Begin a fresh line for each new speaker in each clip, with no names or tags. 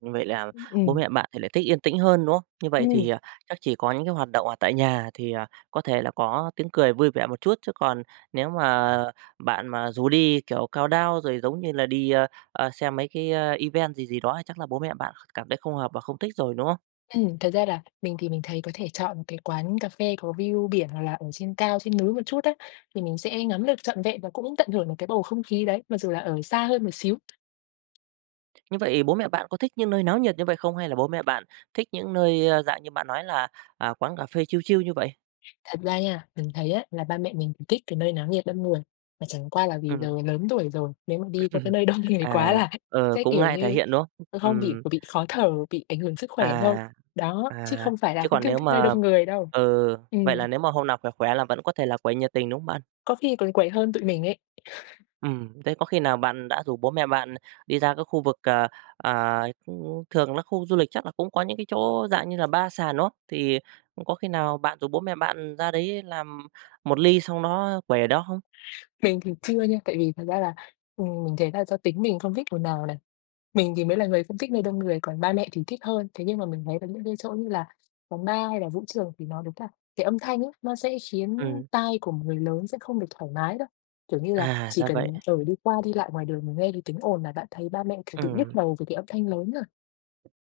Như vậy là bố
Ừm.
mẹ bạn thì lại thích yên tĩnh hơn, đúng hông? Như vậy thì,
Ừm.
à, chắc chỉ có những cái hoạt động ở tại nhà thì, à, có thể là có tiếng cười vui vẻ một chút, chứ còn nếu mà bạn mà rủ đi, kiểu, countdown, rồi giống như là đi, ơ, ơ, xem mấy cái, a, event gì gì đó thì chắc là bố mẹ bạn cảm thấy không hợp và không thích rồi, đúng hông?
Ừm, thật ra là mình thì mình thấy có thể chọn một cái quán cà phê có view biển hoặc là ở trên cao, trên núi một chút á thì mình sẽ ngắm được trọn vẹn và cũng tận hưởng được cái bầu không khí đấy mặc dù là ở xa hơn một xíu.
Như vậy bố mẹ bạn có thích những nơi náo nhiệt như vậy không, hay là bố mẹ bạn thích những nơi, ơ, dạng như bạn nói là, à, quán cà phê chill, chill như vậy?
Thật ra nha, mình thấy á là ba mẹ mình thích cái nơi náo nhiệt, đông người, mà chẳng qua là vì
Ừm.
giờ lớn tuổi rồi, nếu mà đi qua cái nơi đông người quá
À.
là
Ờ.
sẽ
cũng
kiểu
ngại thể
như,
hiện, đúng hông?
ờ, không bị
Ừm.
bị khó thở, bị ảnh hưởng sức khỏe thôi.
À.
Đó, chứ
À.
không phải là
Chứ
không
còn
thích
nếu
thích nơi
mà
đông người đâu.
ừ, vậy là
Ừm.
nếu mà hôm nào khỏe khỏe là vẫn có thể là quấy nhiệt tình, đúng hông bạn?
Có khi còn quầy hơn tụi mình ấy.
Ừm, thế có khi nào bạn đã rủ bố mẹ bạn đi ra cái khu vực, à, à, thường là khu du lịch chắc là cũng có những cái chỗ dạng như là bar sàn, đúng hông? Thì có khi nào bạn rủ bố mẹ bạn ra đấy làm một ly xong đó quẩy ở đó không?
Mình thì chưa nha, tại vì thật ra là, ừm, mình thấy là do tính mình không thích ồn ào này. Mình thì mới là người không thích nơi đông người, còn ba mẹ thì thích hơn. Thế nhưng mà mình thấy là những cái chỗ như là phòng bar hay là vũ trường thì nó đúng thật cái âm thanh ấy, nó sẽ khiến
Ừm.
tai của một người lớn sẽ không được thoải mái đâu, kiểu như là,
À,
chỉ
ra vậy.
cần, ờ, đi qua, đi lại ngoài đường mà nghe cái tíếng ồn là bạn thấy ba mẹ, kiểu, tự nhức
Ừm.
đầu về cái âm thanh lớn rồi.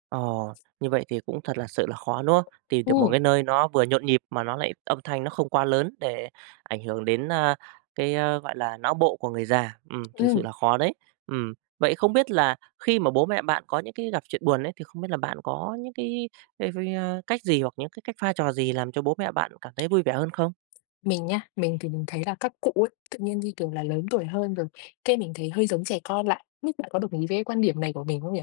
Ồ! Như vậy thì cũng thật là sự là khó, đúng không? Tìm được một
Ừm.
cái nơi nó vừa nhộn nhịp mà nó lại âm thanh nó không quá lớn để ảnh hưởng đến, a, cái, a, gọi là, não bộ của người già. Ừm, thực sự
Ừm.
là khó đấy. Ừm. Vậy không biết là khi mà bố mẹ bạn có những cái gặp chuyện buồn ấy, thì không biết là bạn có những cái [unintelligible] cách gì hoặc những cái cách pha trò gì làm cho bố mẹ bạn cảm thấy vui vẻ hơn không?
Mình nhá, mình thì mình thấy là các cụ ấy tự nhiên, như kiểu là, lớn tuổi hơn rồi cái mình thấy hơi giống trẻ con lại, nhất bạn có đồng ý với cái quan điểm này của mình không nhỉ?